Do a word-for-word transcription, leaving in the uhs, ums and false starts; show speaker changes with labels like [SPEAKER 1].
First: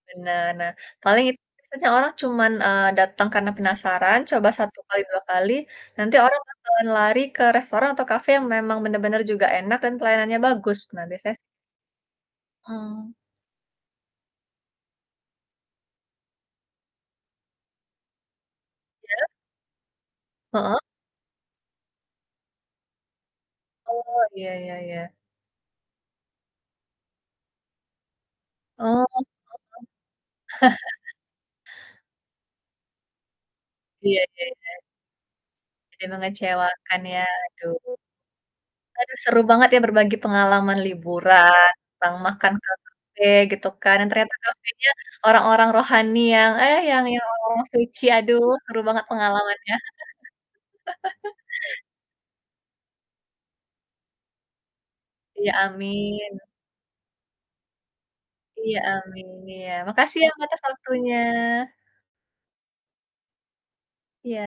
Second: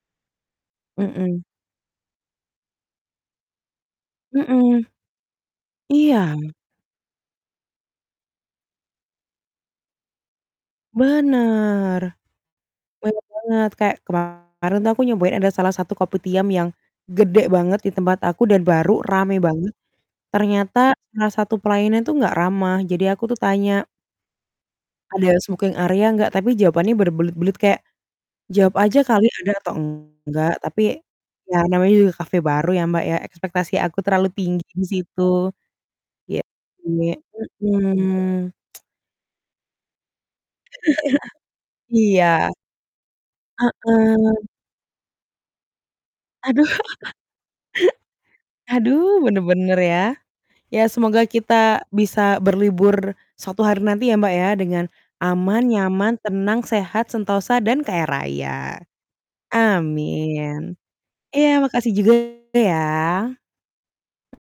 [SPEAKER 1] Nah nah paling itu
[SPEAKER 2] Mhm.
[SPEAKER 1] sih soalnya cuman, eee, datang karena penasaran coba satu,
[SPEAKER 2] Mhm,
[SPEAKER 1] kali dua kali, nanti
[SPEAKER 2] iya.
[SPEAKER 1] orang bakalan lari ke restoran atau cafe yang memang benar-benar juga enak dan pelayanannya bagus nah biasanya s
[SPEAKER 2] Bener,
[SPEAKER 1] Mmm.
[SPEAKER 2] bener banget kayak kemarin tuh aku nyobain ada salah satu kopitiam yang, gede banget di tempat aku dan baru
[SPEAKER 1] Iya?
[SPEAKER 2] rame banget, ternyata
[SPEAKER 1] Heeh.
[SPEAKER 2] salah satu pelayanannya tuh nggak ramah jadi aku tuh tanya
[SPEAKER 1] Oh iya iya iya.
[SPEAKER 2] ada smoking area nggak, tapi jawabannya berbelit-belit kayak, jawab
[SPEAKER 1] Oh,
[SPEAKER 2] aja
[SPEAKER 1] heeh.
[SPEAKER 2] kali ada atau enggak, tapi ya namanya juga cafe baru ya Mbak, ya ekspektasi aku
[SPEAKER 1] Iya
[SPEAKER 2] terlalu
[SPEAKER 1] iya
[SPEAKER 2] tinggi
[SPEAKER 1] iya.
[SPEAKER 2] di situ,
[SPEAKER 1] Jadi
[SPEAKER 2] iya,
[SPEAKER 1] mengecewakan
[SPEAKER 2] iya,
[SPEAKER 1] ya aduh.
[SPEAKER 2] mhm.
[SPEAKER 1] Aduh seru banget ya berbagi pengalaman liburan tentang makan
[SPEAKER 2] Iya.
[SPEAKER 1] ke cafe gitu kan dan ternyata
[SPEAKER 2] Heeh.
[SPEAKER 1] cafenya orang-orang rohani yang,
[SPEAKER 2] Aduh.
[SPEAKER 1] eh, yang yang orang-orang suci aduh seru banget
[SPEAKER 2] Aduh
[SPEAKER 1] pengalamannya.
[SPEAKER 2] bener-bener ya, ya semoga kita bisa berlibur suatu hari nanti ya Mbak, ya dengan,
[SPEAKER 1] Iya
[SPEAKER 2] aman, nyaman,
[SPEAKER 1] amin.
[SPEAKER 2] tenang, sehat, sentosa dan kaya raya,
[SPEAKER 1] Iya amin, makasih ya Mbak, atas
[SPEAKER 2] amin.
[SPEAKER 1] waktunya.
[SPEAKER 2] Iya makasih juga ya.
[SPEAKER 1] Iya.